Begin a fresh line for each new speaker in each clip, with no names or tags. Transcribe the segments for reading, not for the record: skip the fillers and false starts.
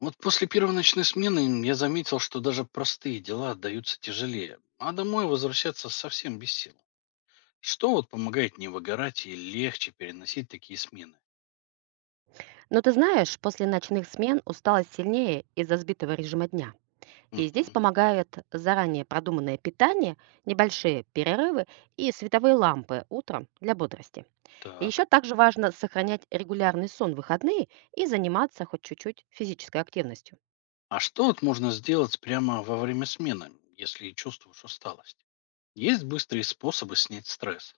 Вот после первой ночной смены я заметил, что даже простые дела отдаются тяжелее, а домой возвращаться совсем без сил. Что вот помогает не выгорать и легче переносить такие смены?
Но ты знаешь, после ночных смен усталость сильнее из-за сбитого режима дня. И
Мгм.
здесь помогают заранее продуманное питание, небольшие перерывы и световые лампы утром для бодрости. И еще
Так.
также важно сохранять регулярный сон в выходные и заниматься хоть чуть-чуть физической активностью.
А что вот можно сделать прямо во время смены, если чувствуешь усталость? Есть быстрые способы снять стресс?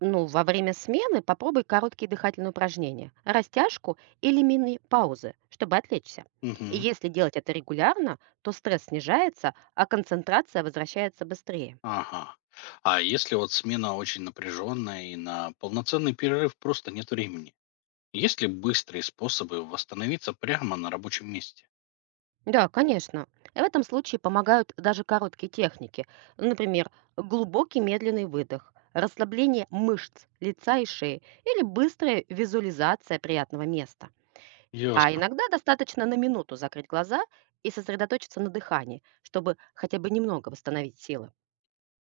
Ну, во время смены попробуй короткие дыхательные упражнения, растяжку или мини-паузы, чтобы отвлечься. И
Мгм.
если делать это регулярно, то стресс снижается, а концентрация возвращается быстрее.
Ага. А если вот смена очень напряженная и на полноценный перерыв просто нет времени? Есть ли быстрые способы восстановиться прямо на рабочем месте?
Да, конечно. В этом случае помогают даже короткие техники. Ну, например, глубокий медленный выдох, расслабление мышц лица и шеи или быстрая визуализация приятного места. А
Ясно.
иногда достаточно на минуту закрыть глаза и сосредоточиться на дыхании, чтобы хотя бы немного восстановить силы.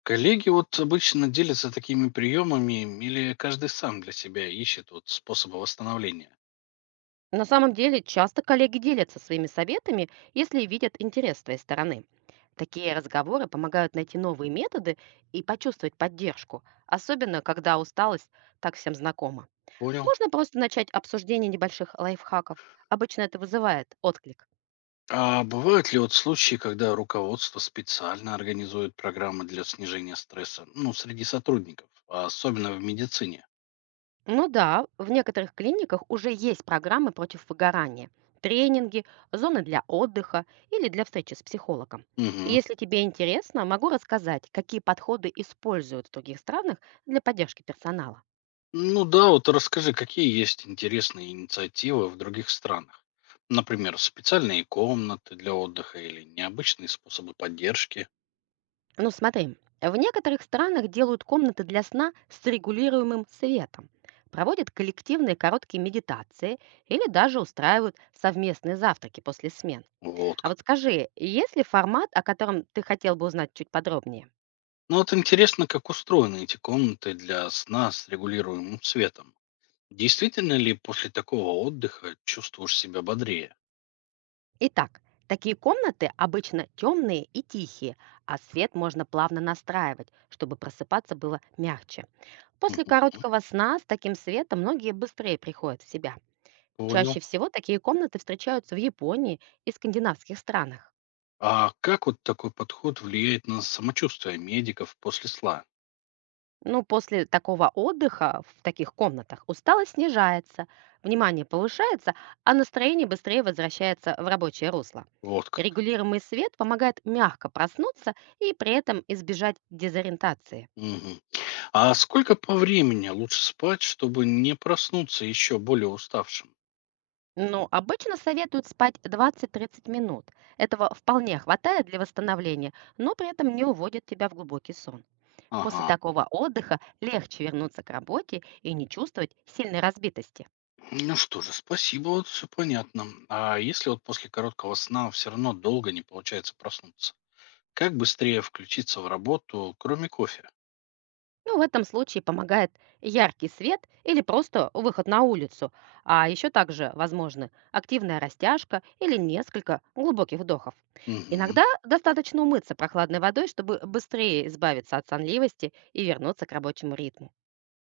Коллеги вот обычно делятся такими приемами или каждый сам для себя ищет вот способы восстановления?
На самом деле, часто коллеги делятся своими советами, если видят интерес с твоей стороны. Такие разговоры помогают найти новые методы и почувствовать поддержку, особенно когда усталость так всем знакома.
Понял.
Можно просто начать обсуждение небольших лайфхаков. Обычно это вызывает отклик.
А бывают ли вот случаи, когда руководство специально организует программы для снижения стресса, ну, среди сотрудников, а особенно в медицине?
Ну да, в некоторых клиниках уже есть программы против выгорания, тренинги, зоны для отдыха или для встречи с психологом.
Мгм.
Если тебе интересно, могу рассказать, какие подходы используют в других странах для поддержки персонала.
Ну да, вот расскажи, какие есть интересные инициативы в других странах? Например, специальные комнаты для отдыха или необычные способы поддержки?
Ну смотри, в некоторых странах делают комнаты для сна с регулируемым светом, проводят коллективные короткие медитации или даже устраивают совместные завтраки после смен.
Вот
А вот
как.
скажи, есть ли формат, о котором ты хотел бы узнать чуть подробнее?
Ну вот интересно, как устроены эти комнаты для сна с регулируемым светом. Действительно ли после такого отдыха чувствуешь себя бодрее?
Итак, такие комнаты обычно темные и тихие, а свет можно плавно настраивать, чтобы просыпаться было мягче. После
Мгм.
короткого сна с таким светом многие быстрее приходят в себя.
Понял.
Чаще всего такие комнаты встречаются в Японии и скандинавских странах.
А как вот такой подход влияет на самочувствие медиков после сна?
Ну, после такого отдыха в таких комнатах усталость снижается, внимание повышается, а настроение быстрее возвращается в рабочее русло.
Вот как.
Регулируемый свет помогает мягко проснуться и при этом избежать дезориентации.
Мгм. А сколько по времени лучше спать, чтобы не проснуться еще более уставшим?
Но обычно советуют спать 20-30 минут. Этого вполне хватает для восстановления, но при этом не уводит тебя в глубокий сон. После
Ага.
такого отдыха легче вернуться к работе и не чувствовать сильной разбитости.
Ну что же, спасибо, вот все понятно. А если вот после короткого сна все равно долго не получается проснуться? Как быстрее включиться в работу, кроме кофе?
Ну, в этом случае помогает яркий свет или просто выход на улицу, а еще также возможны активная растяжка или несколько глубоких вдохов.
Мгм.
Иногда достаточно умыться прохладной водой, чтобы быстрее избавиться от сонливости и вернуться к рабочему ритму.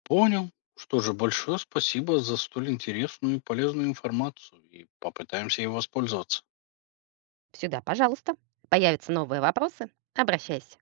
Понял. Что же, большое спасибо за столь интересную и полезную информацию. И попытаемся ей воспользоваться.
Сюда, пожалуйста. Появятся новые вопросы? Обращайся.